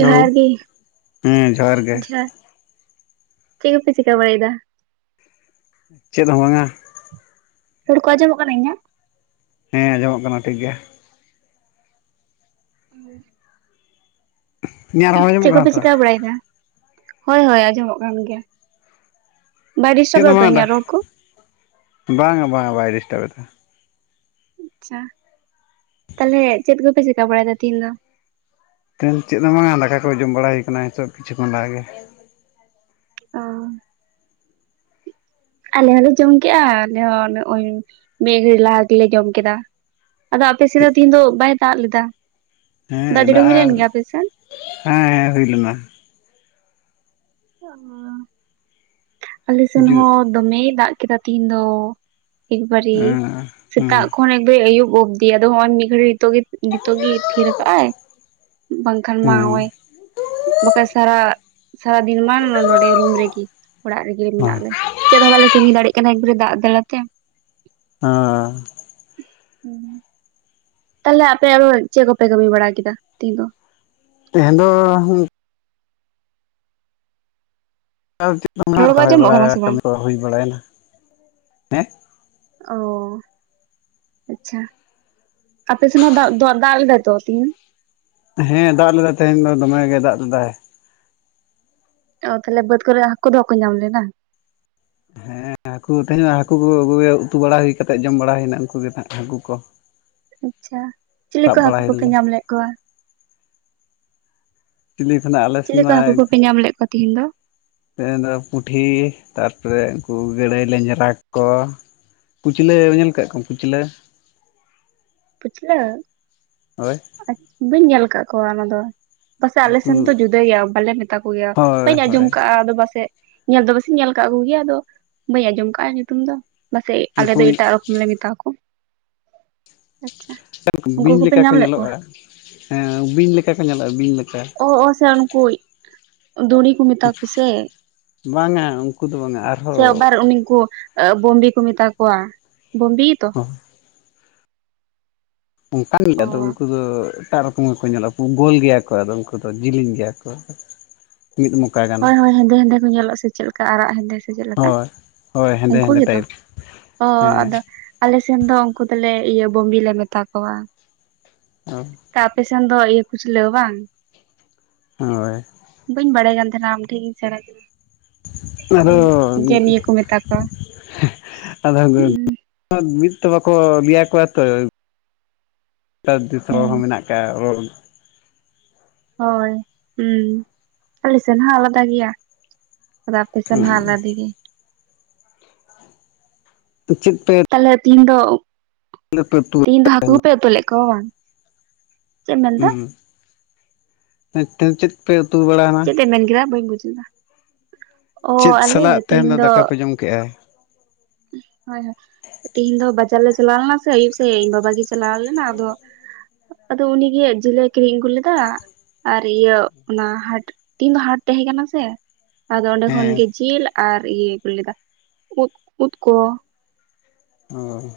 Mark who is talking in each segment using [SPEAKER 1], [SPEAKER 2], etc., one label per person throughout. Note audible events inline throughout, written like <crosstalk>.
[SPEAKER 1] ᱡᱚᱦᱟᱨ ᱜᱮ
[SPEAKER 2] ᱦᱮᱸ ᱜᱮ
[SPEAKER 1] ᱡᱚᱦᱟᱨ ᱪᱮᱫ ᱠᱚᱯᱮ ᱪᱤᱠᱟᱹ ᱵᱟᱲᱟᱭᱮᱫᱟ
[SPEAKER 2] ᱪᱮᱫ ᱦᱚᱸ ᱵᱟᱝ-ᱟ
[SPEAKER 1] ᱨᱚᱲᱠᱳ ᱠᱚ ᱟᱸᱚᱢᱚᱜ ᱠᱟᱱᱟ ᱤᱧᱟᱜ?
[SPEAKER 2] ᱦᱮᱸ ᱟᱸᱡᱚᱢᱚᱜ ᱠᱟᱱᱟ ᱴᱷᱤᱠ ᱜᱮ᱾
[SPEAKER 1] ᱩᱸᱻ᱾
[SPEAKER 2] ᱤᱧᱟᱹᱜ ᱨᱚᱲ ᱟᱸᱡᱚᱢᱚᱜ
[SPEAKER 1] ᱪᱮᱜ ᱠᱚᱯᱮ
[SPEAKER 2] ᱠᱟᱱᱟ ᱛᱚ
[SPEAKER 1] ᱪᱤᱠᱟᱹ ᱵᱟᱲᱟᱭᱮᱫᱟ? ᱦᱳᱭ ᱦᱳᱭ ᱟᱸᱡᱚᱢᱚᱜ ᱠᱟᱱ ᱜᱮᱭᱟ᱾ ᱵᱟᱭ
[SPEAKER 2] ᱪᱮᱫ
[SPEAKER 1] ᱰᱤᱥᱴᱟᱵ
[SPEAKER 2] ᱮᱢ
[SPEAKER 1] ᱮᱫᱟ ᱛᱚ
[SPEAKER 2] ᱢᱟᱜᱫᱟ,
[SPEAKER 1] ᱤᱧᱟᱹᱜ ᱨᱚᱲ ᱠᱚ?
[SPEAKER 2] ᱵᱟᱝᱟ ᱵᱟᱝᱟ ᱵᱟᱭ ᱰᱤᱥᱴᱟᱵ ᱫᱟ᱾
[SPEAKER 1] ᱟᱪᱪᱷᱟ ᱛᱟᱦᱚᱞᱮ ᱪᱮᱫ ᱠᱚᱯᱮ ᱪᱮᱠᱟᱹ ᱵᱟᱲᱟᱭᱫᱟ ᱛᱮᱤ ᱦᱮᱧ ᱫᱚ?
[SPEAKER 2] ᱛᱮᱱ ᱪᱮᱫ ᱦᱚᱸ ᱵᱟᱝᱟ, ᱫᱟᱠᱟ ᱠᱚ ᱡᱚᱢ ᱵᱟᱲᱟ ᱦᱩᱭ ᱠᱟᱱᱟ ᱱᱤᱛᱚᱜ ᱠᱤᱪᱷᱩ ᱠᱷᱚᱱ ᱞᱟᱦᱟᱜ ᱜᱮ᱾
[SPEAKER 1] ᱚᱸᱻ᱾ ᱟᱞᱮ ᱦᱚᱸᱞᱮ ᱡᱚᱢ ᱠᱮᱜᱼᱟ ᱟᱞᱮ ᱦᱚᱸ ᱱᱚᱜᱼᱚᱭ ᱢᱤᱜᱷᱟᱹᱲᱤᱼᱜ ᱞᱟᱦᱟ ᱜᱮᱞᱮ ᱡᱚᱢ ᱠᱮᱫᱟ᱾ ᱟᱫᱚ ᱟᱯᱮᱥᱮᱫ
[SPEAKER 2] ᱪᱮᱫ
[SPEAKER 1] ᱫᱚ ᱛᱤᱦᱤᱧ ᱫᱚ ᱵᱟᱭ ᱫᱟᱜ ᱞᱮᱫᱟ, ᱫᱟᱜ ᱡᱟᱹᱲᱤ ᱦᱩᱭ ᱞᱮᱱ ᱜᱮᱭᱟ ᱟᱯᱮᱥᱮᱱ?
[SPEAKER 2] ᱦᱮᱸᱻᱦᱮᱸᱻᱦᱩᱭ ᱞᱮᱱᱟ᱾
[SPEAKER 1] ᱪᱮᱜ ᱢᱟ <unintelligible> ᱟᱞᱮ ᱥᱮᱱ
[SPEAKER 2] ᱡᱩᱜ
[SPEAKER 1] ᱦᱚᱸ ᱫᱚᱢᱮᱭ ᱫᱟᱜ ᱠᱮᱫᱟ ᱛᱮᱤᱦᱤᱧ ᱫᱚ᱾ ᱮᱠᱵᱟᱨᱮ
[SPEAKER 2] ᱦᱮᱸ ᱦᱩᱸ ᱦᱩᱸ
[SPEAKER 1] ᱥᱮᱛᱟᱜ ᱠᱷᱚᱱ ᱮᱠᱵᱟᱨᱮ ᱟᱹᱭᱩᱵ ᱚᱵᱫᱤ, ᱟᱫᱚ ᱦᱚᱸᱜᱚᱭ ᱢᱤᱫ ᱜᱷᱟᱹᱲᱤᱜ ᱱᱤᱛᱚᱜᱮ ᱱᱤᱛᱚᱜᱮ ᱛᱷᱤᱨᱟᱠᱟᱜ ᱟᱭ ᱵᱟᱝᱠᱷᱟᱱ
[SPEAKER 2] ᱦᱮᱸ
[SPEAKER 1] ᱢᱟ
[SPEAKER 2] ᱦᱮᱸ
[SPEAKER 1] ᱦᱚᱜᱼᱚᱭ᱾ ᱵᱟᱠᱷᱟᱡ ᱥᱟᱨᱟ ᱥᱟᱨᱟᱫᱤᱱ ᱢᱟ ᱱᱚᱸᱰᱮ ᱨᱩᱢ ᱨᱮᱜᱮ, ᱚᱲᱟᱜ ᱨᱮ᱾ ᱜᱮ ᱢᱮᱱᱟᱜ ᱞᱮ ᱪᱮᱫ ᱦᱚᱸ ᱵᱟᱞᱮ ᱠᱟᱹᱢᱤ ᱫᱟᱲᱮᱜ ᱠᱟᱱᱟ, ᱮᱠᱵᱟᱨᱮ ᱫᱟᱜ ᱡᱟᱞᱟᱛᱮ᱾
[SPEAKER 2] ᱚᱸᱻ᱾
[SPEAKER 1] ᱦᱩᱸᱻ᱾ ᱛᱟᱦᱚᱞᱮ ᱟᱯᱮ ᱟᱫᱚ ᱪᱮᱫ ᱠᱚᱯᱮ ᱠᱟᱹᱢᱤ ᱵᱟᱲᱟ ᱠᱮᱫᱟ ᱛᱮᱦᱤᱧ ᱫᱚ?
[SPEAKER 2] ᱛᱮᱦᱮᱧ ᱫᱚ ᱪᱮᱫ ᱦᱚᱱᱟᱜ
[SPEAKER 1] ᱨᱚᱲ ᱠᱚ
[SPEAKER 2] ᱨᱚᱦᱚᱭ
[SPEAKER 1] ᱟᱸᱡᱚᱢᱚᱜ ᱠᱟᱱᱟ ᱥᱮ
[SPEAKER 2] ᱵᱟᱲᱟ
[SPEAKER 1] ᱵᱟᱝ
[SPEAKER 2] ᱠᱟᱹᱢᱤ ᱠᱚ ᱦᱩᱭ ᱵᱟᱲᱟᱭᱮᱱᱟ ᱦᱮᱸ
[SPEAKER 1] ᱚᱻ ᱟᱪᱪᱷᱟ᱾ ᱟᱯᱮ ᱥᱮᱱ ᱦᱚᱸ ᱫᱟᱜ ᱫᱚ ᱫᱟᱜ ᱞᱮᱫᱟᱭ ᱛᱚ ᱛᱤᱦᱤᱱ?
[SPEAKER 2] ᱦᱮᱸ ᱫᱟᱜ ᱞᱮᱫᱟᱭ ᱛᱮᱦᱮᱧ ᱫᱚ ᱫᱚᱢᱮ ᱜᱮᱭ ᱫᱟᱜ ᱞᱮᱫᱟᱭ᱾
[SPEAKER 1] ᱟ ᱛᱟᱦᱚᱞᱮ ᱵᱟᱹᱫᱽ ᱠᱚᱨᱮ ᱦᱟᱹᱠᱳ ᱫᱚ ᱵᱟᱠᱚ ᱧᱟᱢ ᱞᱮᱱᱟ᱾
[SPEAKER 2] ᱦᱮᱸ ᱦᱟᱹᱠᱩ ᱛᱮᱦᱮᱧ ᱦᱟᱹᱠᱩ ᱠᱚ ᱩᱛᱩ ᱵᱟᱲᱟ ᱦᱩᱭ ᱠᱟᱛᱮᱜ, ᱡᱚᱢ ᱵᱟᱲᱟ ᱦᱩᱭᱱᱟ ᱩᱱᱠᱩ ᱜᱮ ᱱᱟᱜ ᱦᱟᱹᱠᱩ ᱠᱚ᱾
[SPEAKER 1] ᱟᱪᱪᱷᱟ ᱪᱤᱞᱤ
[SPEAKER 2] ᱥᱟᱵ
[SPEAKER 1] ᱠᱚ
[SPEAKER 2] ᱵᱟᱲᱟ
[SPEAKER 1] ᱦᱟᱹᱠᱩ
[SPEAKER 2] ᱦᱩᱭ
[SPEAKER 1] ᱠᱚᱯᱮ
[SPEAKER 2] ᱞᱮᱱᱟ
[SPEAKER 1] ᱧᱟᱢ ᱞᱮᱜ ᱠᱚᱣᱟ?
[SPEAKER 2] ᱪᱤᱞᱤ ᱠᱷᱚᱱᱟᱜ ᱟᱞᱮ
[SPEAKER 1] ᱪᱤᱞᱤ ᱠᱚ
[SPEAKER 2] ᱥᱮᱱᱢᱟ
[SPEAKER 1] ᱦᱟᱹᱠᱩ ᱠᱚᱯᱮ ᱧᱟᱢ ᱞᱮᱫ ᱠᱚᱣᱟ ᱛᱤᱦᱤᱧ ᱫᱚ
[SPEAKER 2] ᱛᱮᱦᱮᱱ ᱫᱚ ᱯᱩᱴᱷᱤ ᱛᱟᱨᱯᱚᱨᱮ ᱩᱱᱠᱩ ᱜᱟᱹᱲᱟᱹᱭ ᱞᱮᱸᱡᱽᱨᱟ ᱠᱚ᱾ ᱠᱩᱪᱞᱟᱹ ᱧᱮᱞ ᱠᱟᱜ ᱠᱚᱣᱟᱢ ᱠᱩᱪᱞᱟᱹ?
[SPEAKER 1] ᱠᱩᱪᱞᱟ.?
[SPEAKER 2] ᱦᱳᱭ᱾
[SPEAKER 1] ᱵᱟᱹᱧ ᱧᱮᱞ ᱠᱟᱜ ᱠᱚᱣᱟ ᱚᱱᱟ ᱫᱚ᱾ ᱯᱟᱥᱮᱜ ᱟᱞᱮ
[SPEAKER 2] ᱩᱱᱠᱩ
[SPEAKER 1] ᱥᱮᱱ ᱫᱚ ᱡᱩᱫᱟᱹ ᱜᱮᱭᱟ᱾ ᱵᱟᱞᱮ ᱢᱮᱛᱟ ᱠᱚᱜᱮᱭᱟ
[SPEAKER 2] ᱦᱳᱭ
[SPEAKER 1] ᱵᱟᱹᱧ ᱟᱸᱡᱚᱢ
[SPEAKER 2] ᱦᱳᱭ
[SPEAKER 1] ᱠᱟᱜᱼᱟ ᱟᱫᱚ ᱵᱟᱥᱮᱜ ᱧᱮᱞ ᱫᱚ ᱵᱟᱥᱮᱧ ᱧᱮᱞ ᱠᱟᱜ ᱠᱚᱜᱮᱭᱟ᱾ ᱟᱫᱚ ᱵᱟᱹᱧ ᱟᱸᱡᱚᱢ ᱠᱟᱜᱼᱟ, ᱧᱩᱛᱩᱢ ᱫᱚ ᱵᱟᱥᱮᱡ ᱟᱞᱮ
[SPEAKER 2] ᱩᱱᱠᱩ
[SPEAKER 1] ᱫᱚ ᱮᱴᱟᱜ ᱨᱚᱠ ᱞᱮ ᱢᱮᱛᱟ ᱠᱚ ᱟᱪᱪᱷᱟ ᱩᱱᱠᱩ
[SPEAKER 2] ᱵᱤᱧ
[SPEAKER 1] ᱠᱚᱯᱮ
[SPEAKER 2] ᱞᱮᱠᱟ ᱠᱚ
[SPEAKER 1] ᱧᱟᱢ ᱞᱮᱜ
[SPEAKER 2] ᱦᱮᱸ ᱵᱤᱧ ᱞᱮᱠᱟ ᱠᱚ ᱧᱮᱞᱚᱜᱼᱟ ᱵᱤᱧ ᱞᱮᱠᱟ᱾
[SPEAKER 1] ᱚᱻ ᱚᱻ ᱥᱮ ᱩᱱᱠᱩ ᱫᱩᱲᱤ ᱠᱩ ᱢᱮᱛᱟ ᱠᱚ ᱥᱮ?
[SPEAKER 2] ᱵᱟᱝᱼᱟ ᱩᱱᱠᱩ ᱫᱚ ᱵᱟᱝᱟ᱾
[SPEAKER 1] ᱥᱮ
[SPEAKER 2] ᱟᱨᱦᱚᱸ
[SPEAKER 1] ᱟᱵᱟᱨ ᱩᱱᱠᱩ <inaudible> ᱠᱚ ᱢᱮᱛᱟ ᱠᱚᱣᱟ <inaudible> ᱜᱮ ᱛᱚ
[SPEAKER 2] <unintelligible> ᱚᱱᱠᱟᱱ ᱜᱮ
[SPEAKER 1] ᱚ
[SPEAKER 2] ᱟᱫᱚ ᱩᱱᱠᱩ ᱫᱚ ᱮᱴᱟᱜ ᱨᱚᱠᱚᱢ ᱜᱮᱠᱚ ᱧᱮᱞᱚᱜᱼᱟ᱾ᱜᱳᱞ ᱜᱮᱭᱟ ᱠᱚ ᱟᱫᱚᱢ ᱠᱚ ᱫᱚ ᱡᱮᱞᱮᱧ ᱜᱮᱭᱟ ᱠᱚ᱾ ᱢᱤᱫ ᱢᱚᱠᱟ ᱜᱟᱱ᱾
[SPEAKER 1] ᱦᱳᱭᱻᱦᱳᱭ, ᱦᱮᱸᱫᱮ ᱦᱮᱸᱫᱮ ᱠᱚ ᱧᱮᱞᱚᱜᱼᱟ᱾ ᱥᱮ ᱪᱮᱫ ᱞᱮᱠᱟ ᱟᱨᱟᱜ ᱦᱮᱸᱫᱮ ᱥᱮ ᱪᱮᱫ ᱞᱮᱠᱟ
[SPEAKER 2] ᱦᱳᱭ ᱦᱳᱭ ᱦᱮᱸᱫᱮ
[SPEAKER 1] ᱩᱱᱠᱩ
[SPEAKER 2] ᱦᱮᱸᱫᱮ
[SPEAKER 1] ᱜᱮᱛᱚ?
[SPEAKER 2] ᱴᱟᱭᱤᱯ
[SPEAKER 1] ᱚ
[SPEAKER 2] ᱦᱮᱸ
[SPEAKER 1] ᱟᱫᱚ ᱟᱞᱮ ᱥᱮᱱ ᱫᱚ ᱩᱱᱠᱩ ᱫᱚᱞᱮ ᱤᱭᱟᱹ ᱵᱚᱢᱵᱤ ᱞᱮ ᱢᱮᱛᱟ ᱠᱚᱣᱟ᱾
[SPEAKER 2] ᱚᱻ,
[SPEAKER 1] ᱛᱚ ᱟᱯᱮ ᱥᱮᱱ ᱫᱚ ᱤᱭᱟᱹ ᱠᱩᱪᱞᱟᱹ ᱵᱟᱝ?
[SPEAKER 2] ᱦᱳᱭ
[SPEAKER 1] ᱵᱟᱹᱧ ᱵᱟᱲᱟᱭ ᱠᱟᱱ ᱛᱟᱦᱮᱱᱟ ᱟᱢ ᱴᱷᱮᱱᱤᱧ ᱥᱮᱬᱟ ᱠᱮᱫᱟ ᱪᱮᱫ
[SPEAKER 2] ᱟᱫᱚ
[SPEAKER 1] ᱠᱟᱹᱫᱟᱹᱧ ᱡᱮ ᱱᱤᱭᱟᱹ ᱠᱚ ᱢᱮᱛᱟ ᱠᱚᱣᱟ
[SPEAKER 2] ᱟᱫᱚ ᱢᱤᱫ ᱛᱚ ᱵᱟᱠᱚ ᱞᱟᱹᱭᱟ ᱠᱚᱣᱟ ᱛᱚ ᱫᱤᱥᱚᱢ ᱦᱚᱸ
[SPEAKER 1] ᱦᱮᱸ
[SPEAKER 2] ᱢᱮᱱᱟᱜ ᱠᱜᱼᱟ ᱦᱳᱭ
[SPEAKER 1] ᱦᱳᱭ ᱟᱞᱮ ᱥᱮᱱ ᱦᱚᱸ ᱟᱞᱟᱫᱟ ᱜᱮᱭᱟ ᱨᱟᱛᱮ <inaudible> ᱜᱮ
[SPEAKER 2] ᱪᱮᱫ <inaudible>
[SPEAKER 1] ᱛᱟᱦᱚᱞᱮ ᱛᱤᱦᱤᱧ ᱫᱚ
[SPEAKER 2] <unintelligible>
[SPEAKER 1] ᱫᱚ ᱦᱟᱠᱩ ᱯᱮ ᱩᱛᱩ ᱞᱮᱫ ᱠᱚᱣᱟ ᱵᱟᱝ ᱪᱮᱫ ᱮᱢ ᱢᱮᱱᱫᱟ
[SPEAKER 2] ᱦᱩᱸ ᱦᱩᱸ ᱢᱤᱫ ᱪᱮᱫ ᱯᱮ ᱩᱛᱩ ᱵᱟᱲ
[SPEAKER 1] ᱪᱮᱫ ᱮᱢ ᱢᱮᱱ ᱠᱮᱫᱟ ᱵᱟᱹᱧ ᱵᱩᱡ ᱞᱮᱫᱟ ᱚ
[SPEAKER 2] ᱪᱮᱫ
[SPEAKER 1] ᱟᱞᱮ
[SPEAKER 2] ᱥᱟᱞᱟᱜ ᱛᱟᱦᱮᱱ
[SPEAKER 1] ᱛᱤᱦᱤᱧ
[SPEAKER 2] ᱫᱚ ᱫᱟᱠᱟ ᱯᱮ ᱡᱚᱢ ᱠᱮᱜᱼᱟ
[SPEAKER 1] ᱦᱳᱭ ᱦᱳᱭ ᱛᱮᱤᱦᱤᱧ ᱫᱚ ᱵᱟᱡᱟᱨ ᱞᱮ ᱪᱟᱞᱟᱣ ᱞᱮᱱᱟ ᱥᱮ ᱟᱹᱭᱩᱵ ᱥᱮᱫ ᱤᱧ ᱵᱟᱵᱟ ᱜᱮ ᱪᱟᱞᱟᱣ ᱞᱮᱱᱟ ᱟᱫᱚ ᱟᱫᱚ ᱩᱱᱤ ᱜᱮ ᱡᱤᱞᱮ ᱠᱤᱨᱤᱧ ᱟᱹᱜᱩ ᱞᱮᱫᱟ ᱟᱨ ᱤᱭᱟᱹ ᱚᱱᱟ ᱦᱟᱴ ᱛᱤᱱ ᱫᱚ ᱦᱟᱴ ᱛᱟᱦᱮᱸ ᱠᱟᱱᱟ ᱥᱮ ᱟᱫᱚ ᱚᱸᱰᱮ ᱠᱷᱚᱱ
[SPEAKER 2] ᱦᱮᱸ
[SPEAKER 1] ᱜᱮ ᱡᱤᱞ ᱟᱨ ᱤᱭᱟᱹ ᱟᱹᱜᱩ ᱞᱮᱫᱟ ᱩᱫ ᱩᱫ ᱠᱚ
[SPEAKER 2] ᱦᱳᱭ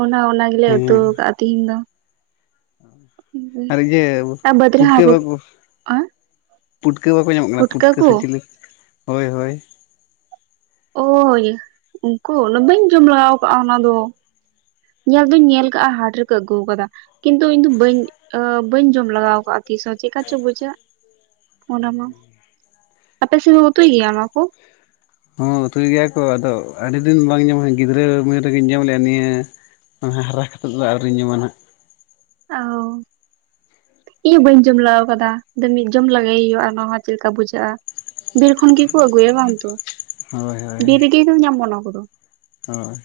[SPEAKER 1] ᱚᱱᱟ ᱚᱱᱟ ᱜᱮᱞᱮ ᱩᱛᱩ ᱠᱟᱜᱼᱟ ᱛᱤᱦᱤᱧ ᱫᱚ
[SPEAKER 2] ᱟᱨ ᱤᱭᱟᱹ
[SPEAKER 1] ᱟᱨ ᱵᱟᱹᱫᱽ ᱨᱮ
[SPEAKER 2] ᱯᱩᱴᱠᱟᱹ
[SPEAKER 1] ᱦᱟᱠᱩ
[SPEAKER 2] ᱵᱟᱠᱚ ᱯᱩᱴᱠᱟᱹ ᱵᱟᱠᱚ ᱧᱟᱢᱚᱜ ᱠᱟᱱᱟ ᱯᱩᱴᱠᱟᱹ ᱥᱮ ᱪᱤᱞᱤ ᱦᱳᱭ ᱦᱳᱭ
[SPEAKER 1] ᱳᱭ ᱩᱱᱠᱩ ᱵᱟᱹᱧ ᱡᱚᱢ ᱞᱟᱜᱟᱣ ᱟᱠᱟᱫᱼᱟ ᱚᱱᱟ ᱫᱚ ᱧᱮᱞ ᱫᱩᱧ ᱧᱮᱞ ᱠᱟᱜᱼᱟ ᱦᱟᱴ ᱨᱮᱠᱚ ᱟᱹᱜᱩ ᱟᱠᱟᱫᱟ ᱠᱤᱱᱛᱩ ᱤᱧ ᱫᱚ ᱵᱟᱹᱧ ᱵᱟᱹᱧ ᱡᱚᱢ ᱞᱟᱜᱟᱣ ᱠᱟᱜᱼᱟ ᱛᱤᱥ ᱦᱚᱸ ᱪᱮᱠᱟ ᱪᱚ ᱵᱩᱡᱷᱟᱹᱜ ᱚᱱᱟ ᱢᱟ
[SPEAKER 2] <unintelligible>
[SPEAKER 1] ᱟᱯᱮ ᱥᱮᱢ ᱩᱛᱩᱭ ᱜᱮᱭᱟ ᱚᱱᱟ ᱠᱚ
[SPEAKER 2] ᱦᱚᱸ ᱩᱛᱩᱭ ᱜᱮᱭᱟ ᱠᱚ ᱟᱫᱚ ᱟᱹᱰᱤ ᱫᱤᱱ ᱵᱟᱝ ᱧᱟᱢᱟ ᱜᱤᱫᱽᱨᱟᱹ ᱩᱢᱮᱨ ᱨᱮᱜᱤᱧ ᱡᱚᱢ ᱞᱮᱼᱟ ᱱᱤᱭᱟᱹ ᱚᱱᱟ ᱦᱟᱨᱟ ᱠᱟᱛᱮᱫ ᱫᱚ ᱟᱹᱣᱨᱤᱧ ᱡᱚᱢᱟ ᱱᱟᱦᱟᱜ
[SPEAKER 1] ᱚ ᱤᱧ ᱦᱚᱸ ᱵᱟᱹᱧ ᱡᱚᱢ ᱞᱟᱣ ᱠᱟᱫᱟ ᱢᱤᱫ ᱡᱚᱢ ᱞᱟᱜᱟᱭᱮ ᱦᱩᱭᱩᱜᱼᱟ ᱚᱱᱟ ᱦᱚᱸ ᱪᱮᱫ ᱞᱮᱠᱟ ᱵᱩᱡᱷᱟᱹᱜᱼᱟ ᱵᱤᱨ ᱠᱷᱚᱱ ᱜᱮᱠᱚ ᱟᱹᱜᱩᱭᱟ ᱵᱟᱝ ᱛᱚ
[SPEAKER 2] ᱦᱳᱭ ᱦᱳᱭ
[SPEAKER 1] ᱛᱤᱨᱮᱢ ᱧᱟᱢ ᱚᱱᱟᱠᱚᱫᱚ
[SPEAKER 2] ᱦᱳᱭ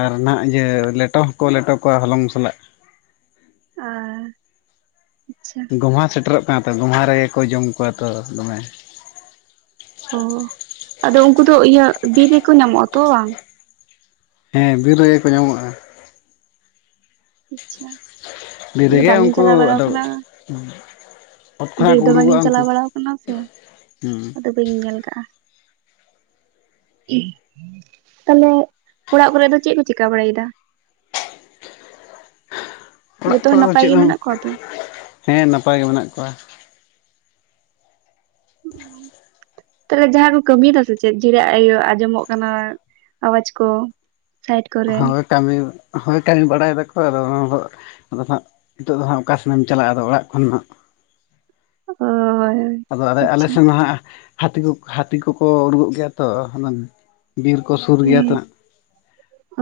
[SPEAKER 2] ᱟᱨ ᱱᱟᱦᱟᱜ ᱤᱭᱟᱹ ᱞᱮᱴᱚ ᱦᱚᱸᱠᱚ ᱞᱮᱴᱚ ᱠᱚᱣᱟ ᱦᱚᱞᱚᱝ ᱥᱟᱞᱟᱜ
[SPEAKER 1] ᱟᱨ ᱟᱪᱪᱷᱟ
[SPEAKER 2] ᱜᱚᱢᱦᱟ ᱥᱮᱴᱮᱨᱚᱜ ᱠᱟᱱ ᱛᱚ ᱜᱚᱢᱦᱟ ᱨᱮᱜᱮ ᱠᱚ ᱡᱚᱢ ᱠᱚᱣᱟ ᱛᱚ ᱫᱚᱢᱮ
[SPEAKER 1] ᱚ ᱟᱫᱚ ᱩᱱᱠᱩ ᱫᱚ ᱤᱭᱟᱹ ᱵᱤᱨ ᱨᱮᱠᱚ ᱧᱟᱢᱚᱜᱼᱟ ᱛᱚ ᱵᱟᱝ
[SPEAKER 2] ᱦᱮᱸ ᱵᱤᱨ ᱨᱮᱜᱮ ᱠᱚ ᱧᱟᱢᱚᱜᱼᱟ
[SPEAKER 1] ᱟᱪᱪᱷᱟ ᱤᱧ ᱫᱚ
[SPEAKER 2] ᱵᱤᱨᱮᱫᱮ
[SPEAKER 1] ᱵᱟᱝᱤᱧ
[SPEAKER 2] ᱩᱱᱠᱩ
[SPEAKER 1] ᱪᱟᱞᱟᱣ ᱵᱟᱲᱟ
[SPEAKER 2] ᱟᱫᱚ
[SPEAKER 1] ᱟᱠᱟᱱᱟ
[SPEAKER 2] ᱚᱛ
[SPEAKER 1] ᱵᱤᱨ
[SPEAKER 2] ᱠᱷᱚᱱᱟᱜ ᱠᱚ
[SPEAKER 1] ᱫᱚ ᱵᱟᱞᱤᱧ
[SPEAKER 2] ᱩᱰᱩᱠᱚᱜᱼᱟ ᱩᱱᱠᱩ
[SPEAKER 1] ᱪᱟᱞᱟᱣ ᱵᱟᱲᱟᱣ ᱠᱟᱱᱟ ᱥᱮ
[SPEAKER 2] ᱦᱩᱸ
[SPEAKER 1] ᱟᱫᱚ ᱵᱟᱹᱧ ᱧᱮᱞ ᱠᱟᱜᱼᱟ ᱛᱟᱦᱚᱞᱮ ᱚᱲᱟᱜ ᱠᱚᱨᱮ ᱫᱚ ᱪᱮᱜ ᱠᱚ ᱪᱮᱠᱟ ᱵᱟᱲᱟᱭᱮᱫᱟ
[SPEAKER 2] ᱚᱲᱟᱜ
[SPEAKER 1] ᱡᱚᱛᱚ ᱦᱚᱲ
[SPEAKER 2] ᱠᱚᱨᱮ ᱫᱚ
[SPEAKER 1] ᱱᱟᱯᱟᱭ
[SPEAKER 2] ᱪᱮᱫ
[SPEAKER 1] ᱜᱮ
[SPEAKER 2] ᱦᱚᱸ ᱵᱟᱝ
[SPEAKER 1] ᱢᱮᱱᱟᱜ ᱠᱚᱣᱟ ᱛᱚ
[SPEAKER 2] ᱦᱮᱸ ᱱᱟᱯᱟᱭ ᱜᱮ ᱢᱮᱱᱟᱜ ᱠᱚᱣᱟ
[SPEAKER 1] <unintelligible> ᱛᱟᱦᱚᱞᱮ ᱡᱟᱦᱟᱸ ᱠᱚ ᱠᱟᱹᱢᱤᱭᱮᱫᱟ ᱥᱮ ᱪᱮᱫ ᱤᱭᱟᱹ ᱟᱸᱡᱚᱢᱚᱜ ᱠᱟᱱᱟ ᱟᱣᱟᱡᱽ ᱠᱚ ᱥᱟᱭᱤᱰ ᱠᱚᱨᱮ
[SPEAKER 2] ᱦᱳᱭ ᱠᱟᱹᱢᱤ ᱦᱚᱭ ᱠᱟᱹᱢᱤ ᱵᱟᱲᱟᱭ ᱫᱟᱠᱚ ᱟᱫᱚ ᱚᱱᱟ ᱟᱫᱚ ᱱᱟᱜ ᱱᱤᱛᱚᱜ ᱫᱚ ᱦᱟᱜ ᱚᱠᱟᱥᱮᱱᱮᱢ ᱪᱟᱞᱟᱜᱼᱟ ᱟᱫᱚ ᱚᱲᱟᱜ ᱠᱷᱚᱱ ᱦᱟᱸᱜ
[SPEAKER 1] ᱦᱳᱭ
[SPEAKER 2] ᱟᱫᱚ ᱟᱞᱮ ᱟᱞᱮ ᱥᱮᱫ ᱫᱚ ᱦᱟᱸᱜ ᱦᱟᱹᱛᱤ ᱠᱚ ᱦᱟᱹᱛᱤ ᱠᱚᱠᱚ ᱩᱰᱩᱜᱚᱜ ᱜᱮᱭᱟ ᱛᱚ ᱵᱤᱨ ᱠᱚ ᱥᱩᱨ ᱜᱮᱭᱟ
[SPEAKER 1] ᱦᱮᱸ
[SPEAKER 2] ᱛᱚ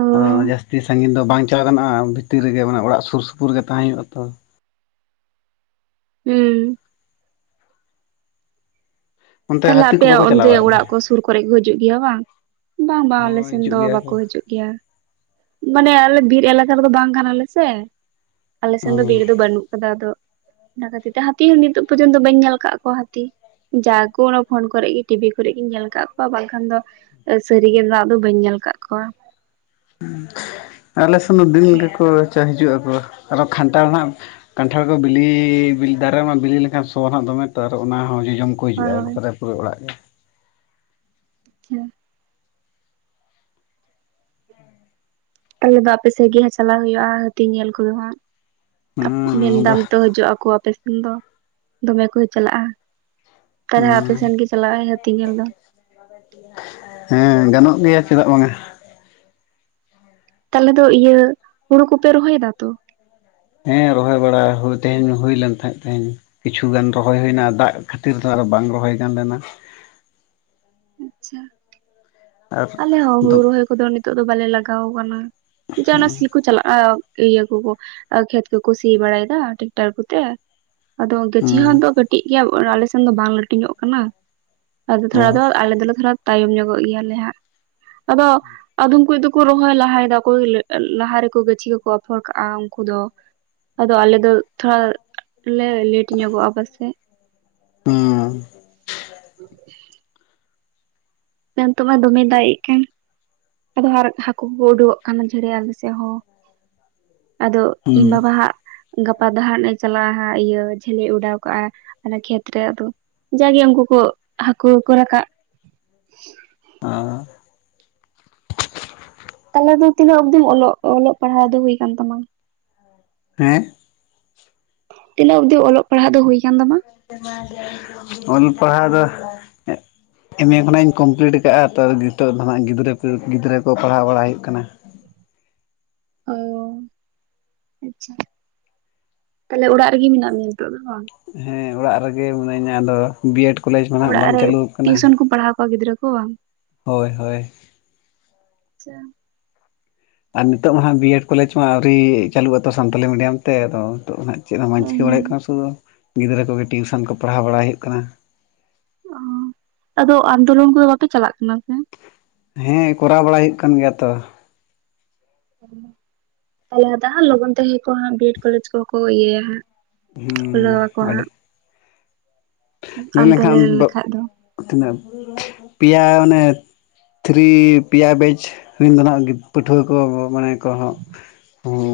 [SPEAKER 1] ᱚ
[SPEAKER 2] ᱦᱟᱸᱜ ᱟᱫᱚ ᱡᱟᱹᱥᱛᱤ ᱥᱟᱸᱜᱤᱱ ᱫᱚ ᱵᱟᱝ ᱪᱟᱜᱟᱱᱼᱟ ᱵᱷᱤᱛᱤᱨ ᱨᱮᱜᱮ ᱢᱟᱱᱮ ᱚᱲᱟᱜ ᱥᱩᱨ ᱥᱩᱯᱩᱨ ᱜᱮ ᱛᱟᱦᱮᱸ ᱦᱩᱭᱩᱜᱼᱟ ᱛᱚ ᱾
[SPEAKER 1] ᱦᱩᱸ
[SPEAKER 2] ᱚᱱᱛᱮ
[SPEAKER 1] ᱛᱟᱞᱦᱮ
[SPEAKER 2] ᱦᱟᱹᱛᱤ ᱠᱚ ᱵᱟᱠᱚ
[SPEAKER 1] ᱟᱯᱮᱭᱟᱜ
[SPEAKER 2] ᱪᱟᱞᱟᱣ
[SPEAKER 1] ᱚᱸᱰᱮ
[SPEAKER 2] ᱵᱟᱲᱟᱜ ᱜᱮᱭᱟ
[SPEAKER 1] ᱚᱲᱟᱜ ᱠᱚ ᱥᱩᱨ ᱠᱚ ᱠᱚᱨᱮ ᱠᱚ ᱦᱤᱡᱩᱜ ᱜᱮᱭᱟ ᱵᱟᱝ ᱵᱟᱝ ᱵᱟᱝ ᱟᱞᱮ
[SPEAKER 2] ᱦᱚᱸ
[SPEAKER 1] ᱥᱮᱱ
[SPEAKER 2] ᱦᱤᱡᱩᱜ
[SPEAKER 1] ᱫᱚ
[SPEAKER 2] ᱜᱮᱭᱟ ᱠᱚ
[SPEAKER 1] ᱵᱟᱠᱚ ᱦᱤᱡᱩᱜ ᱜᱮᱭᱟ ᱾ ᱢᱟᱱᱮ ᱟᱞᱮ ᱵᱤᱨ ᱮᱞᱟᱠᱟ ᱨᱮᱫᱚ ᱵᱟᱝ ᱠᱟᱱᱟᱞᱮ ᱥᱮ ᱾ ᱟᱞᱮ ᱥᱮᱱ ᱫᱚ
[SPEAKER 2] ᱦᱚᱸ
[SPEAKER 1] ᱵᱤᱲ ᱫᱚ ᱵᱟᱹᱱᱩᱜ ᱠᱟᱫᱟ ᱟᱫᱚ ᱚᱱᱟ ᱠᱷᱟᱹᱛᱤᱨ ᱛᱮ ᱦᱟᱹᱛᱤ ᱦᱚᱸ ᱱᱤᱛᱚᱜ ᱯᱚᱨᱡᱚᱱᱛᱚ ᱵᱟᱹᱧ ᱧᱮᱞ ᱠᱟᱜ ᱠᱚᱣᱟ ᱦᱟᱹᱛᱤ ᱡᱟ ᱠᱚ ᱚᱱᱟ ᱯᱷᱳᱱ ᱠᱚᱨᱮᱜ ᱜᱤ ᱴᱤᱵᱷᱤ ᱠᱚᱨᱮᱜ ᱜᱤ ᱧᱮᱞ ᱠᱟᱜ ᱠᱚᱣᱟ ᱵᱟᱝᱠᱷᱟᱱ ᱫᱚ ᱥᱟᱹᱨᱤᱜᱮ ᱱᱟᱜ ᱫᱚ ᱵᱟᱹᱧ ᱧᱮᱞ ᱠᱟᱜ ᱠᱚᱣᱟ ᱾
[SPEAKER 2] ᱟᱞᱮᱥᱮᱱ ᱦᱚᱸ ᱫᱤᱱ ᱜᱮᱠᱚ ᱪᱟ ᱦᱤᱡᱩᱜ ᱟᱠᱚ ᱟᱨᱚ ᱠᱷᱟᱱᱴᱟᱲ ᱠᱟᱱᱴᱷᱟᱲ ᱠᱚ ᱵᱤᱞᱤᱼᱞᱤᱞ ᱫᱟᱨᱮᱢᱟ ᱵᱤᱞᱤ ᱞᱮᱠᱷᱟᱱ ᱥᱚᱭᱟ ᱦᱸᱟᱜ ᱫᱚᱢᱮ ᱛᱚ ᱟᱨ ᱦᱚᱸ ᱚᱱᱟ ᱦᱚᱸ ᱡᱚᱡᱚᱢ ᱠᱚ ᱠᱚ ᱦᱤᱡᱩᱜᱼᱟ
[SPEAKER 1] ᱦᱳᱭ
[SPEAKER 2] ᱮᱠᱵᱟᱨᱮ ᱯᱩᱨᱟᱹ ᱚᱲᱟᱜ ᱨᱮ
[SPEAKER 1] <inaudible> ᱛᱟᱦᱚᱞᱮ ᱫᱚ ᱟᱯᱮᱥᱮᱜ ᱜᱮ ᱦᱟᱸᱜ ᱪᱟᱞᱟᱣ ᱦᱩᱭᱩᱜᱼᱟ ᱦᱟᱹᱛᱤ ᱧᱮᱞ ᱠᱚᱫᱚ ᱦᱟᱸᱜ ᱾
[SPEAKER 2] ᱦᱩᱸ ᱟᱫᱚ
[SPEAKER 1] ᱢᱮᱱᱫᱟᱢ ᱛᱚ ᱦᱤᱡᱩᱜ ᱟᱠᱚ ᱟᱯᱮ ᱥᱮᱱ ᱫᱚ ᱫᱚᱢᱮ ᱠᱚ ᱪᱟᱞᱟᱜᱼᱟ ᱛᱟᱦᱚᱞᱮ ᱟᱯᱮ
[SPEAKER 2] ᱦᱩᱸ
[SPEAKER 1] ᱥᱮᱱ ᱜᱮ ᱪᱟᱞᱟᱜᱼᱟ ᱦᱟᱹᱛᱤ ᱧᱮᱞ ᱫᱚ
[SPEAKER 2] ᱦᱮᱸ ᱜᱟᱱᱚᱜ ᱜᱮᱭᱟ ᱪᱮᱫᱟᱜ ᱵᱟᱝᱼᱟ ᱾
[SPEAKER 1] ᱛᱟᱦᱚᱞᱮ ᱫᱚ ᱤᱭᱟᱹ ᱦᱩᱲᱩ ᱠᱚᱯᱮ ᱨᱚᱦᱚᱭ ᱫᱟ ᱛᱚ?
[SPEAKER 2] ᱦᱮᱸ ᱨᱚᱦᱚᱭ ᱵᱟᱲᱟ ᱦᱩᱭ ᱛᱮᱦᱮᱧ ᱦᱚᱸ ᱦᱩᱭ ᱞᱮᱱ ᱛᱟᱦᱮᱸ ᱛᱮᱦᱮᱸᱧ ᱾ ᱠᱤᱪᱷᱩ ᱜᱟᱱ ᱨᱚᱦᱚᱭ ᱦᱳᱭᱱᱟ ᱫᱟᱜ ᱠᱷᱟᱹᱛᱤᱨ ᱫᱚ ᱟᱨᱦᱚᱸ ᱵᱟᱝ ᱨᱚᱦᱚᱭ ᱜᱟᱱ ᱞᱮᱱᱟ ᱾
[SPEAKER 1] ᱟᱪᱪᱷᱟ
[SPEAKER 2] ᱟᱨ
[SPEAKER 1] ᱟᱞᱮ ᱦᱚᱸ ᱦᱩᱲᱩ
[SPEAKER 2] ᱫᱚ
[SPEAKER 1] ᱨᱚᱦᱚᱭ ᱠᱚᱫᱚ ᱱᱤᱛᱚᱜ ᱫᱚ ᱵᱟᱞᱮ ᱞᱟᱜᱟᱣ ᱠᱟᱱᱟ ᱾ ᱡᱟ ᱚᱱᱟ ᱥᱤᱠᱚ ᱪᱟᱞᱟᱜᱼᱟ ᱤᱭᱟᱹ ᱠᱚᱠᱚ ᱠᱷᱮᱛ ᱠᱚᱠᱚ ᱥᱤ ᱵᱟᱲᱟᱭ ᱫᱟ ᱴᱮᱠᱴᱟᱨ ᱠᱚᱛᱮ ᱾ ᱟᱫᱚ ᱜᱟᱹᱪᱷᱤ
[SPEAKER 2] ᱦᱩᱸ
[SPEAKER 1] ᱦᱚᱸ ᱟᱫᱚ ᱠᱟᱹᱴᱤᱡ ᱜᱮᱭᱟ ᱟᱞᱮᱥᱱ ᱫᱚ ᱵᱟᱝ ᱞᱟᱹᱴᱷᱩᱧᱚᱜ ᱠᱟᱱᱟ ᱟᱫᱚ ᱛᱷᱚᱲᱟ
[SPEAKER 2] ᱚ
[SPEAKER 1] ᱫᱚ ᱟᱞᱮ ᱫᱚᱞᱮ ᱛᱷᱚᱲᱟ ᱛᱟᱭᱚᱢ ᱧᱚᱜᱚᱜ ᱜᱮᱭᱟᱞᱮ ᱦᱟᱸᱜ ᱟᱫᱚ ᱟᱫᱚᱢ ᱠᱚ ᱫᱚᱠᱚ ᱨᱚᱦᱚᱭ ᱞᱟᱦᱟᱭᱮᱫᱟᱠᱚ ᱞᱟᱹᱜ ᱞᱟᱦᱟ ᱨᱮᱠᱚ ᱜᱟᱹᱪᱷᱤ ᱠᱚᱠᱚ ᱯᱷᱚᱲ ᱠᱟᱜᱼᱟ ᱩᱱᱠᱩ ᱫᱚ ᱟᱫᱚ ᱟᱞᱮ ᱫᱚ ᱛᱷᱚᱲᱟ ᱞᱮ ᱞᱮᱴ ᱧᱚᱜᱚᱜᱼᱟ ᱯᱟᱥᱮᱡ ᱾
[SPEAKER 2] ᱦᱩᱸ
[SPEAKER 1] ᱦᱩᱸ ᱱᱤᱛᱚᱜ ᱢᱟ ᱫᱚᱢᱮᱭ ᱫᱟᱜᱼᱮᱜ ᱠᱟᱱ ᱾ ᱟᱫᱚ ᱦᱟᱨ ᱦᱟᱹᱠᱳ ᱠᱚ ᱩᱰᱩᱠᱚᱜ ᱠᱟᱱ ᱫᱚᱢ ᱡᱷᱟᱨᱤᱭᱟ ᱟᱞᱮ ᱥᱮᱜ ᱦᱚᱸ ᱾ ᱟᱫᱚ
[SPEAKER 2] ᱦᱩᱸ
[SPEAKER 1] ᱤᱧ ᱵᱟᱵᱟ ᱦᱟᱸᱜ ᱜᱟᱯᱟ ᱫᱚ ᱦᱟᱸᱜ ᱞᱮ ᱪᱟᱞᱟᱜᱼᱟ ᱦᱟᱸᱜ ᱤᱭᱟᱹ ᱡᱷᱟᱹᱞᱮ ᱚᱰᱟᱣ ᱠᱟᱜᱼᱟ ᱚᱱᱟ ᱠᱷᱮᱛ ᱨᱮ ᱟᱫᱚ ᱡᱟᱜᱮ ᱩᱱᱠᱩ ᱠᱚ ᱦᱟᱹᱠᱩ ᱠᱚ ᱨᱟᱠᱟᱵ <inaudible>
[SPEAKER 2] ᱚᱻ
[SPEAKER 1] ᱛᱟᱦᱚᱞᱮ ᱫᱚ ᱛᱤᱱᱟᱹᱜ ᱚᱵᱫᱤ ᱚᱞᱚᱜ ᱚᱞᱚᱜ ᱯᱟᱲᱦᱟᱣ ᱫᱚ ᱦᱩᱭ ᱠᱟᱱ ᱛᱟᱢᱟ?
[SPEAKER 2] ᱦᱮᱸᱜ
[SPEAKER 1] ᱛᱤᱱᱟᱹᱜ ᱚᱵᱫᱤ ᱚᱞᱚᱜ ᱯᱟᱲᱦᱟᱣ ᱫᱚ ᱦᱩᱭ ᱠᱟᱱ ᱛᱟᱢᱟ?
[SPEAKER 2] ᱚᱞ ᱯᱟᱲᱦᱟᱣ ᱫᱚ ᱮᱢ ᱮ ᱠᱷᱚᱱᱟᱜ ᱤᱧ ᱠᱚᱢᱯᱞᱤᱴ ᱠᱟᱜᱼᱟ ᱛᱚ ᱱᱤᱛᱚᱜ ᱫᱚ ᱦᱟᱸᱜ ᱜᱤᱫᱽᱨᱟᱹ ᱜᱤᱫᱽᱨᱟᱹ ᱠᱚ ᱜᱤᱫᱽᱨᱟᱹ ᱠᱚ ᱯᱟᱲᱦᱟᱣ ᱵᱟᱲᱟ ᱦᱩᱭᱩᱜ ᱠᱟᱱᱟ ᱾
[SPEAKER 1] ᱚ ᱟᱪᱪᱷᱟ ᱛᱟᱦᱚᱞᱮ ᱚᱲᱟᱜ ᱨᱮᱜᱮ ᱢᱮᱱᱟᱜ ᱢᱮᱭᱟ ᱱᱤᱛᱚᱜ ᱫᱚ ᱵᱟᱝ
[SPEAKER 2] ᱦᱮᱸ ᱚᱲᱟᱜ ᱨᱮᱜᱮ ᱢᱤᱱᱟᱹᱧᱟ ᱟᱫᱚ ᱵᱤ ᱮᱰ ᱠᱚᱞᱮᱡᱽ ᱢᱟ ᱦᱟᱸᱜ
[SPEAKER 1] ᱚᱲᱟᱜ
[SPEAKER 2] ᱵᱟᱝ
[SPEAKER 1] ᱨᱮ
[SPEAKER 2] ᱪᱟᱹᱞᱩ ᱠᱟᱱᱟ ᱾
[SPEAKER 1] ᱴᱤᱭᱩᱥᱚᱱ ᱯᱟᱲᱦᱟᱣ ᱠᱚᱣᱟ ᱜᱤᱫᱽᱨᱟᱹ ᱠᱚ ᱵᱟᱝ ᱾
[SPEAKER 2] ᱦᱳᱭ ᱦᱳᱭ
[SPEAKER 1] ᱟᱪᱪᱷᱟ
[SPEAKER 2] ᱟᱨ ᱱᱤᱛᱚᱜ ᱢᱟ ᱦᱟᱜ ᱵᱤᱭᱮᱰ ᱠᱚᱞᱮᱡᱽ ᱦᱚᱸ ᱟᱹᱣᱨᱤ ᱪᱟᱹᱞᱩᱜ ᱟᱛᱚ ᱥᱟᱱᱛᱟᱞᱤ ᱢᱤᱰᱤᱭᱟᱢ ᱛᱮ ᱟᱫᱚ ᱱᱤᱛᱚᱜ ᱫᱚ ᱱᱟᱸᱜ ᱪᱮᱫ ᱦᱚᱸ ᱵᱟᱧ ᱪᱤᱠᱟᱹ ᱵᱟᱲᱟ ᱦᱩᱭᱩᱜ
[SPEAKER 1] ᱦᱮᱸ
[SPEAKER 2] ᱠᱟᱱᱟ ᱥᱩᱫᱷᱩ ᱜᱤᱫᱽᱨᱟᱹ ᱠᱚᱜᱮ ᱴᱤᱭᱩᱥᱚᱱ ᱠᱚ ᱯᱟᱲᱦᱟᱣ ᱵᱟᱲᱟ ᱦᱩᱭᱩᱜ ᱠᱟᱱᱟ ᱾
[SPEAKER 1] ᱚ ᱟᱫᱚ ᱟᱱᱫᱳᱞᱚᱱ ᱠᱚᱫᱚ ᱵᱟᱯᱮ ᱪᱟᱞᱟᱜ ᱠᱟᱱᱟ ᱥᱮ?
[SPEAKER 2] ᱦᱮᱸ ᱠᱚᱨᱟᱣ ᱵᱟᱲᱟ ᱦᱩᱭᱩᱜ ᱠᱟᱱ ᱜᱮᱭᱟ ᱛᱚ᱾
[SPEAKER 1] ᱛᱟᱦᱚᱞᱮ <unintelligible> ᱞᱚᱜᱚᱱ ᱛᱮ ᱦᱮᱸ ᱠᱚ ᱦᱟᱸᱜ ᱵᱤ ᱮᱰ ᱠᱚᱞᱮᱡᱽ ᱠᱚᱦᱚᱸ ᱠᱚ ᱤᱭᱟᱹ ᱭᱟ ᱦᱟᱸᱜ ᱾ ᱠᱷᱩᱞᱟᱹᱣ
[SPEAKER 2] ᱦᱩᱸ
[SPEAKER 1] ᱟᱠᱚ
[SPEAKER 2] ᱟᱹᱰᱤ
[SPEAKER 1] ᱦᱟᱸᱜ ᱾
[SPEAKER 2] ᱞᱟᱹᱭ
[SPEAKER 1] ᱛᱮ
[SPEAKER 2] ᱞᱮᱱᱠᱷᱟᱱ ᱵᱟᱯ
[SPEAKER 1] ᱞᱮᱠᱷᱟᱡ ᱫᱚ
[SPEAKER 2] ᱛᱤᱱᱟᱹᱜ ᱯᱤᱭᱟ ᱚᱱᱮ ᱛᱷᱨᱤ ᱯᱤᱭᱟ ᱵᱮᱡᱽ ᱨᱮᱱ ᱫᱚ ᱦᱟᱸᱜ ᱯᱟᱹᱴᱷᱩᱣᱟᱹ ᱠᱚ ᱢᱟᱱᱮ ᱠᱚᱦᱚᱸ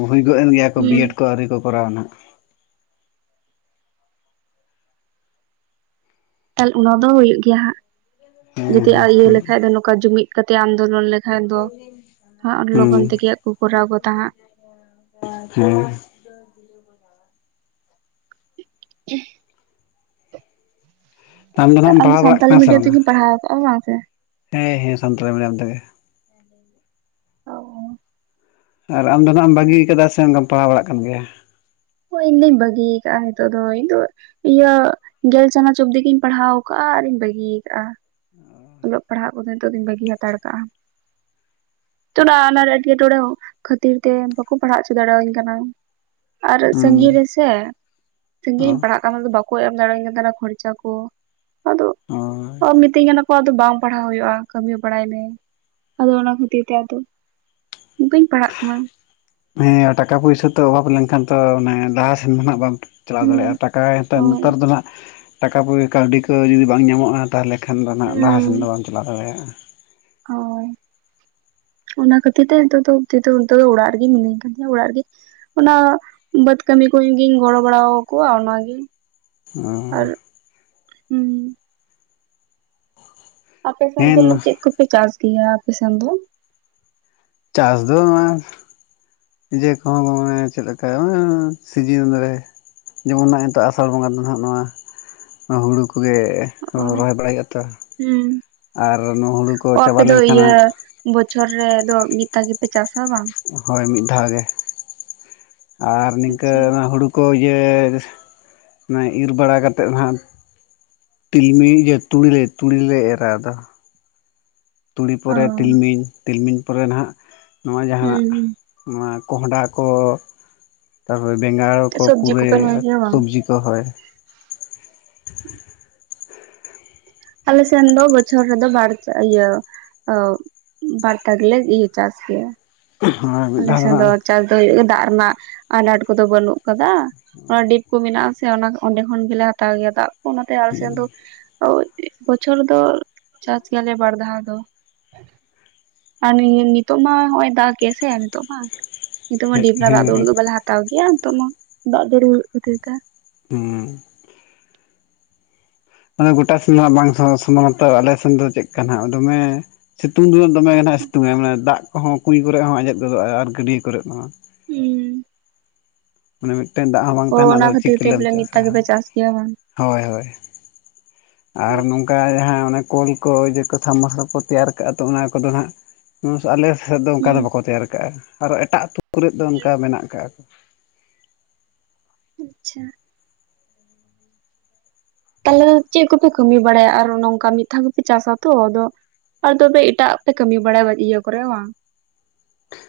[SPEAKER 2] ᱦᱩᱭ ᱜᱚᱜ ᱮᱱ ᱜᱮᱭᱟ ᱠᱚ ᱵᱤ
[SPEAKER 1] ᱦᱩᱸ
[SPEAKER 2] ᱮᱰ ᱠᱚ ᱟᱹᱣᱨᱤ ᱠᱚ ᱠᱚᱨᱣᱟ ᱱᱷᱟᱸᱜ ᱾
[SPEAKER 1] ᱚᱱᱟ ᱫᱚ ᱦᱩᱭᱩᱜ ᱜᱮᱭᱟ ᱦᱟᱸᱜ ᱡᱩᱫᱤ
[SPEAKER 2] ᱦᱮᱸ
[SPEAKER 1] ᱤᱭᱟᱹ
[SPEAKER 2] ᱦᱮᱸ
[SPEAKER 1] ᱞᱮᱠᱷᱟᱡ ᱫᱚ ᱱᱚᱝᱠᱟ ᱡᱩᱢᱤᱫ ᱠᱟᱛᱮ ᱟᱱᱫᱳᱞᱚᱱ ᱞᱮᱠ ᱠᱷᱟᱡ ᱫᱚ ᱦᱟᱸᱜ ᱞᱚᱜᱚᱱ
[SPEAKER 2] ᱦᱮᱸ
[SPEAKER 1] ᱛᱮᱜᱮᱭᱟᱜ ᱠᱚ ᱠᱚᱨᱟᱣ ᱜᱚᱫᱟ ᱦᱟᱸᱜ ᱾
[SPEAKER 2] <inaudible> ᱦᱮᱸ <inaudible>
[SPEAKER 1] <inaudible>
[SPEAKER 2] ᱫᱚ
[SPEAKER 1] ᱛᱚ
[SPEAKER 2] ᱱᱟᱜ ᱮᱢ
[SPEAKER 1] ᱟᱢ
[SPEAKER 2] ᱯᱟᱲᱦᱟᱣ ᱵᱟᱲᱟᱜ
[SPEAKER 1] ᱥᱟᱱᱛᱟᱞᱤ
[SPEAKER 2] ᱠᱟᱱᱟ ᱥᱮ
[SPEAKER 1] ᱢᱤᱰᱤᱭᱟᱢ
[SPEAKER 2] ᱵᱟᱝᱟ
[SPEAKER 1] ᱛᱮᱜᱮ ᱯᱟᱲᱦᱟᱣ ᱠᱟᱜᱼᱟ ᱵᱟᱝ ᱥᱮ?
[SPEAKER 2] ᱦᱮᱸ ᱦᱮᱸ ᱥᱟᱱᱛᱟᱲᱤ ᱢᱤᱰᱤᱭᱟᱢ ᱛᱮᱜᱮ ᱾
[SPEAKER 1] ᱚᱸ <inaudible>
[SPEAKER 2] ᱟᱨ ᱟᱢᱫᱚ ᱱᱟᱸᱜ ᱮᱢ ᱵᱟᱹᱜᱤ ᱠᱟᱫᱟ ᱥᱮ ᱚᱱᱠᱟᱢ ᱯᱟᱲᱦᱟᱣ ᱵᱟᱲᱟᱜ ᱠᱟᱱ ᱜᱮᱭᱟ?
[SPEAKER 1] ᱤᱧ ᱫᱚᱧ ᱵᱟᱹᱜᱤ ᱠᱟᱜᱼᱟ ᱱᱤᱛᱚᱜ ᱫᱚ ᱤᱧ ᱫᱚ ᱤᱭᱟᱹ ᱜᱮᱞ ᱪᱟᱱᱟᱪ ᱚᱵᱫᱤ ᱜᱤᱧ ᱯᱟᱲᱦᱟᱣ ᱠᱟᱜᱼᱟ ᱟᱨᱤᱧ ᱵᱟᱹᱜᱤ ᱠᱟᱜᱼᱟ ᱾ ᱚᱞᱚᱜ ᱯᱟᱲᱦᱟᱜ ᱠᱚᱫᱚ ᱱᱤᱛᱚᱜ ᱫᱤᱱ ᱵᱟᱹᱜᱤ ᱦᱟᱛᱟᱲ ᱠᱟᱜᱼᱟ ᱾ ᱛᱷᱚᱲᱟ ᱟᱱᱟᱨ ᱮᱴᱠᱮᱴᱚᱬᱮ ᱦᱚᱸ ᱠᱷᱟᱹᱛᱤᱨ ᱛᱮ ᱵᱟᱠᱚ ᱯᱟᱲᱦᱟᱣ ᱦᱚᱪᱚ ᱫᱟᱲᱮ ᱟᱹᱧ ᱠᱟᱱᱟ, ᱟᱨ ᱥᱟᱹᱜᱤᱧ
[SPEAKER 2] ᱦᱩᱸ
[SPEAKER 1] ᱨᱮᱥᱮ ᱥᱟᱹᱜᱤᱧ ᱨᱤᱧ
[SPEAKER 2] ᱚ
[SPEAKER 1] ᱯᱟᱲᱦᱟᱜ ᱠᱟᱱᱟ ᱛᱚ ᱵᱟᱠᱚ ᱮᱢ ᱫᱟᱲᱮ ᱟᱹᱧ ᱠᱟᱱ ᱛᱟᱦᱮᱱᱟ ᱠᱷᱚᱨᱪᱟ ᱠᱚ ᱟᱫᱚ ᱚ
[SPEAKER 2] ᱦᱳᱭ
[SPEAKER 1] ᱢᱤᱛᱟᱧ ᱢᱤᱛᱟᱧ ᱠᱟᱱ ᱠᱚ ᱟᱫᱚ ᱵᱟᱝ ᱯᱟᱲᱦᱟᱣ ᱦᱩᱭᱩᱜᱼᱟ ᱠᱟᱹᱢᱤ ᱵᱟᱲᱟᱭ ᱢᱮ ᱟᱫᱚ ᱚᱱᱟ ᱠᱷᱟᱹᱛᱤᱨ ᱛᱮ ᱟᱫᱚ, ᱵᱟᱹᱧ ᱯᱟᱲᱦᱟᱜ ᱠᱟᱱᱟ ᱾
[SPEAKER 2] ᱦᱮᱸ ᱴᱟᱠᱟ ᱯᱩᱭᱥᱟᱹ ᱛᱚ ᱚᱵᱷᱟᱵ ᱞᱮᱱᱠᱷᱟᱱ ᱛᱚ <inaudible> ᱢᱟᱱᱮ ᱞᱟᱦᱟ ᱥᱮᱱ ᱫᱚ ᱱᱷᱟᱜ ᱵᱟᱝ ᱪᱟᱞᱟᱣ
[SPEAKER 1] ᱦᱩᱸ
[SPEAKER 2] ᱫᱟᱲᱮᱭᱟᱜᱼᱟ ᱴᱟᱠᱟ ᱱᱮᱛᱟᱨ
[SPEAKER 1] ᱦᱳᱭ
[SPEAKER 2] ᱱᱮᱛᱟᱨ ᱫᱚ ᱱᱷᱟᱸᱜ ᱴᱟᱠᱟ ᱯᱚᱭ ᱠᱟᱹᱣᱰᱤ ᱠᱚ ᱡᱩᱫᱤ ᱵᱟᱝ ᱧᱟᱢᱚᱜᱼᱟ, ᱛᱟᱦᱚᱞᱮ ᱠᱷᱟᱱ ᱫᱚ ᱱᱟᱜ ᱞᱟᱦᱟ ᱥᱮᱱ ᱫᱚ
[SPEAKER 1] ᱦᱩᱸ
[SPEAKER 2] ᱵᱟᱢ ᱪᱟᱞᱟᱣ ᱫᱟᱲᱮᱭᱟᱜᱼᱟ ᱾
[SPEAKER 1] ᱦᱳᱭ ᱚᱱᱟ ᱠᱷᱟᱹᱛᱤᱨ ᱛᱮ ᱱᱤᱛᱚᱜ ᱫᱚ ᱚᱵᱫᱤ ᱫᱚ ᱱᱤᱛᱚᱜ ᱫᱚ ᱚᱲᱟᱜ ᱨᱮᱜᱤ ᱢᱤᱱᱟᱹᱧ ᱠᱟᱹᱫᱤᱧᱟ ᱚᱲᱟᱜ ᱨᱮᱜᱮ ᱚᱱᱟ ᱵᱟᱹᱫᱽ ᱠᱟᱹᱢᱤ ᱠᱚ ᱜᱤᱧ ᱜᱚᱲᱚ ᱵᱟᱲᱟ ᱠᱚᱣᱟ ᱚᱱᱟ ᱜᱤ ᱾
[SPEAKER 2] ᱚᱸ
[SPEAKER 1] ᱦᱩᱸ ᱟᱯᱮᱥᱮᱱ ᱫᱚ
[SPEAKER 2] ᱦᱮᱸ
[SPEAKER 1] ᱪᱮᱫ ᱠᱚᱯᱮ ᱪᱟᱥ ᱜᱮᱭᱟ ᱟᱯᱮ ᱥᱮᱱ ᱫᱚ?
[SPEAKER 2] ᱪᱟᱥ ᱫᱚ <unintelligible> ᱡᱮ ᱠᱚᱱᱳ ᱱᱚᱜ-ᱚᱭ ᱪᱮᱫ ᱞᱮᱠᱟ <inaudible> ᱥᱤᱡᱤᱱ ᱨᱮ ᱡᱮᱢᱚᱱ <inaudible> ᱱᱤᱛᱚᱜ ᱟᱥᱟᱲ ᱵᱚᱸᱜᱟ ᱫᱚ ᱱᱟᱦᱟᱜ ᱱᱚᱣᱟ ᱦᱩᱲᱩ ᱠᱚᱜᱮ
[SPEAKER 1] ᱚ
[SPEAKER 2] ᱨᱚᱦᱚᱭ ᱵᱟᱲᱟᱭ ᱦᱳᱭᱳᱜ ᱟᱛᱚ,
[SPEAKER 1] ᱦᱩᱸ
[SPEAKER 2] ᱟᱨ ᱱᱚ ᱦᱩᱲᱩ ᱠᱚ
[SPEAKER 1] ᱚ
[SPEAKER 2] ᱪᱟᱵᱟ
[SPEAKER 1] ᱟᱯᱮ ᱫᱚ
[SPEAKER 2] ᱞᱮᱱᱠᱷᱟᱱ
[SPEAKER 1] ᱤᱭᱟᱹ
[SPEAKER 2] ᱦᱟᱜ
[SPEAKER 1] ᱵᱚᱪᱷᱚᱨ ᱨᱮᱫᱚ ᱢᱤᱫ ᱫᱷᱟᱣ ᱜᱮᱯᱮ ᱪᱟᱥᱟ ᱵᱟ?
[SPEAKER 2] ᱦᱳᱭ ᱢᱤᱫ ᱫᱷᱟᱣ ᱜᱮ ᱟᱨ ᱱᱤᱝᱠᱟᱹ
[SPEAKER 1] ᱟᱪᱪᱷᱟ
[SPEAKER 2] <inaudible> ᱦᱩᱲᱩ ᱠᱚ ᱤᱭᱟᱹ ᱤᱨ ᱵᱟᱲᱟ ᱠᱟᱛᱮᱫ ᱦᱟᱜ ᱛᱤᱞᱢᱤᱧ ᱤᱭᱟᱹ ᱛᱩᱲᱤᱞᱮ ᱛᱩᱲᱤᱞᱮ ᱮᱨᱟ ᱟᱫᱚ, ᱛᱩᱲᱤ
[SPEAKER 1] ᱚ
[SPEAKER 2] ᱯᱚᱨᱮ
[SPEAKER 1] ᱦᱩᱸ
[SPEAKER 2] ᱛᱤᱞᱢᱤᱧ ᱛᱤᱞᱢᱤᱧ ᱯᱚᱨᱮ ᱱᱟᱦᱟᱜ, ᱱᱚᱣᱟ ᱡᱟᱦᱟ
[SPEAKER 1] ᱦᱩᱸ
[SPEAKER 2] ᱱᱚᱣᱟ ᱠᱚᱸᱦᱰᱟ ᱠᱚ ᱛᱟᱯᱚᱨᱮ ᱵᱮᱸᱜᱟᱲ ᱠᱚ
[SPEAKER 1] ᱥᱚᱵᱽᱡᱤ
[SPEAKER 2] ᱯᱩᱨᱟᱹᱭ
[SPEAKER 1] ᱠᱚᱯᱮ ᱨᱚᱦᱚᱭ ᱜᱮᱭᱟ ᱵᱟᱝ?
[SPEAKER 2] ᱥᱚᱵᱽᱡᱤ ᱨᱚᱦᱚᱭ <inaudible>
[SPEAKER 1] ᱟᱞᱮ ᱥᱮᱱ ᱫᱚ ᱵᱚᱪᱷᱚᱨ ᱨᱮᱫᱚ ᱵᱟᱨᱪᱟ ᱤᱭᱟᱹ ᱟᱹ ᱵᱟᱲᱛᱟ ᱜᱮᱞᱮ ᱤᱭᱟᱹ ᱪᱟᱥ ᱜᱮᱭᱟ
[SPEAKER 2] <inaudible>
[SPEAKER 1] ᱟᱞᱮ ᱥᱮᱫ ᱫᱚ ᱪᱟᱥ ᱫᱚ ᱦᱩᱭᱩᱜ ᱜᱮ ᱫᱟᱜ ᱨᱮᱱᱟᱜ ᱟᱱᱟᱴ ᱠᱚᱫᱚ ᱵᱟᱹᱱᱩᱜ ᱠᱟᱫᱟ, ᱚᱱᱟ ᱰᱤᱯ ᱠᱚ ᱢᱮᱱᱟᱜ ᱟᱥᱮ ᱚᱸᱰᱮ ᱠᱷᱚᱱ ᱜᱮᱞᱮ ᱦᱟᱛᱟᱣ ᱜᱮᱭᱟ ᱫᱟᱜ ᱠᱚ ᱚᱱᱟᱛᱮ ᱟᱞᱮ ᱥᱮᱫ ᱫᱚ <unintelligible> ᱵᱚᱪᱷᱚᱨ ᱫᱚ ᱪᱟᱥ ᱜᱮᱭᱟᱞᱮ ᱵᱟᱨ ᱫᱷᱟᱣ ᱫᱚ ᱟᱨ ᱱᱤᱛᱚᱜ ᱢᱟ ᱦᱚᱜ-ᱚᱭ ᱫᱟᱜ ᱜᱮᱜᱟ ᱥᱮ ᱱᱤᱛᱚᱜ ᱢᱟ ᱱᱤᱛᱚᱜ ᱢᱟ <unintelligible> ᱫᱟᱜ
[SPEAKER 2] ᱦᱟᱸᱜ
[SPEAKER 1] ᱫᱚ
[SPEAKER 2] ᱦᱮᱸ
[SPEAKER 1] ᱩᱱᱟᱹᱜ ᱫᱚ ᱵᱟᱞᱮ <unintelligible> ᱦᱟᱛᱟᱣ ᱜᱮᱭᱟ ᱱᱤᱛᱚᱜ ᱢᱟ ᱫᱟᱜ <inaudible> ᱠᱷᱟᱛᱤᱨ ᱛᱮ
[SPEAKER 2] ᱦᱩᱸ ᱚᱱᱮ ᱜᱚᱴᱟ ᱥᱮᱱ ᱦᱟᱜ ᱵᱟᱝ ᱥᱚᱢᱟᱱᱟᱛᱚ ᱟᱞᱮ ᱥᱮᱱ ᱫᱚ ᱪᱮᱫᱠᱟ ᱱᱟᱜ ᱫᱚᱢᱮ ᱥᱤᱛᱩᱝ ᱫᱚ ᱫᱚᱢᱮ ᱜᱮ ᱱᱟᱜ ᱮ ᱥᱤᱛᱩᱝᱟᱭ ᱢᱟᱱᱮ ᱫᱟᱜ ᱠᱚᱦᱚᱸ ᱠᱩᱸᱧ ᱠᱚᱨᱮᱜ ᱦᱚᱸ ᱟᱸᱡᱮᱫ ᱜᱚᱫᱚᱜᱼᱟ ᱟᱨ ᱜᱟᱹᱰᱭᱟᱹ ᱠᱚᱨᱮᱜ ᱦᱚᱸ
[SPEAKER 1] ᱩᱸ
[SPEAKER 2] ᱢᱟᱱᱮ ᱢᱤᱫᱴᱮᱱ ᱫᱟᱜ ᱦᱚᱸ ᱵᱟᱝ
[SPEAKER 1] ᱚ
[SPEAKER 2] ᱛᱟᱦᱮᱱᱟ
[SPEAKER 1] ᱚᱱᱟ
[SPEAKER 2] ᱟᱫᱚ
[SPEAKER 1] ᱠᱷᱟᱹᱛᱤᱨ ᱛᱮ
[SPEAKER 2] ᱪᱤᱠᱟᱹᱞᱮᱢ
[SPEAKER 1] ᱵᱚᱞᱮ ᱢᱤᱫ
[SPEAKER 2] ᱪᱟᱥᱟ,
[SPEAKER 1] ᱫᱷᱟᱣ ᱜᱮᱯᱮ ᱪᱟᱥ ᱜᱮᱭᱟ ᱵᱟᱝ
[SPEAKER 2] ᱦᱳᱭ ᱦᱳᱭ ᱟᱨ ᱱᱚᱝᱠᱟ ᱡᱟᱦᱟᱸ ᱚᱱᱟ ᱠᱚᱞ ᱠᱚ ᱤᱭᱟᱹ ᱠᱚ ᱥᱟᱢ ᱢᱟᱨᱥᱟᱞ ᱠᱚ ᱛᱮᱭᱟᱨ ᱠᱟᱜᱼᱟ ᱛᱚ ᱚᱱᱟ ᱠᱚᱫᱚ ᱱᱟᱜ ᱟᱞᱮ ᱥᱮᱫ ᱫᱚ ᱚᱱᱠᱟ
[SPEAKER 1] ᱦᱩᱸ
[SPEAKER 2] ᱫᱚ ᱵᱟᱠᱚ ᱛᱮᱭᱟᱨ ᱠᱟᱜᱼᱟ, ᱟᱨᱚ ᱮᱴᱟᱜ ᱟᱹᱛᱩ ᱠᱚᱨᱮᱫ ᱫᱚ
[SPEAKER 1] ᱦᱩᱸ
[SPEAKER 2] ᱚᱱᱠᱟ ᱢᱮᱱᱟᱜ ᱠᱟᱜᱼᱟ᱾
[SPEAKER 1] ᱟᱪᱪᱷᱟ ᱛᱟᱦᱚᱞᱮ ᱪᱮᱫ ᱠᱚᱯᱮ ᱠᱟᱹᱢᱤ ᱵᱟᱲᱟᱭᱟ ᱟᱨ ᱱᱚᱝᱠᱟ ᱢᱤᱫ ᱫᱷᱟᱣ ᱜᱮᱯᱮ ᱪᱟᱥᱟ ᱛᱚ ᱟᱫᱚ ᱛᱚᱵᱮ ᱮᱴᱟᱜ ᱟᱜ ᱯᱮ ᱠᱟᱹᱢᱤ ᱵᱟᱲᱟᱭᱟ ᱤᱭᱟᱹ ᱠᱚᱨᱮ ᱵᱟᱝ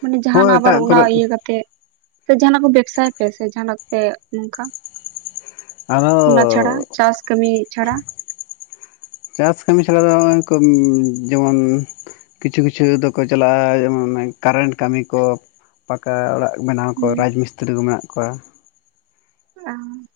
[SPEAKER 1] ᱢᱟᱱᱮ ᱡᱟᱦᱟᱱ
[SPEAKER 2] ᱦᱳᱭ
[SPEAKER 1] ᱟᱵᱟᱨ
[SPEAKER 2] ᱮᱴᱟᱜ
[SPEAKER 1] ᱚᱱᱟ
[SPEAKER 2] ᱠᱚᱨᱮᱫ
[SPEAKER 1] ᱤᱭᱟᱹ ᱠᱟᱛᱮᱫ ᱥᱮ ᱡᱟᱦᱟᱱᱟᱜ ᱠᱚ ᱵᱮᱵᱥᱟ ᱭᱟᱯᱮ ᱥᱮ ᱡᱟᱦᱱᱟᱜ ᱯᱮ ᱱᱚᱝᱠᱟ ᱚᱱᱟ ᱪᱷᱟᱲᱟ
[SPEAKER 2] ᱟᱫᱚ
[SPEAKER 1] ᱪᱟᱥ ᱠᱟᱹᱢᱤ ᱪᱷᱟᱲᱟ
[SPEAKER 2] ᱪᱟᱥ ᱠᱟᱹᱢᱤ ᱪᱷᱟᱲᱟ ᱫᱚ <inaudible> ᱡᱮᱢᱚᱱ ᱠᱤᱪᱷᱩ ᱠᱤᱪᱷᱩ ᱫᱚᱠᱚ ᱪᱟᱞᱟᱜᱼᱟ ᱠᱟᱨᱮᱱᱴ ᱠᱟᱹᱢᱤ ᱠᱚ ᱯᱟᱠᱟ ᱚᱲᱟᱜ ᱵᱮᱱᱟᱣ ᱠᱚ
[SPEAKER 1] ᱦᱩᱸ
[SPEAKER 2] ᱨᱟᱡᱽ ᱢᱤᱥᱛᱨᱤ ᱠᱚ ᱢᱮᱱᱟᱜ ᱠᱚᱣᱟ
[SPEAKER 1] ᱚᱸ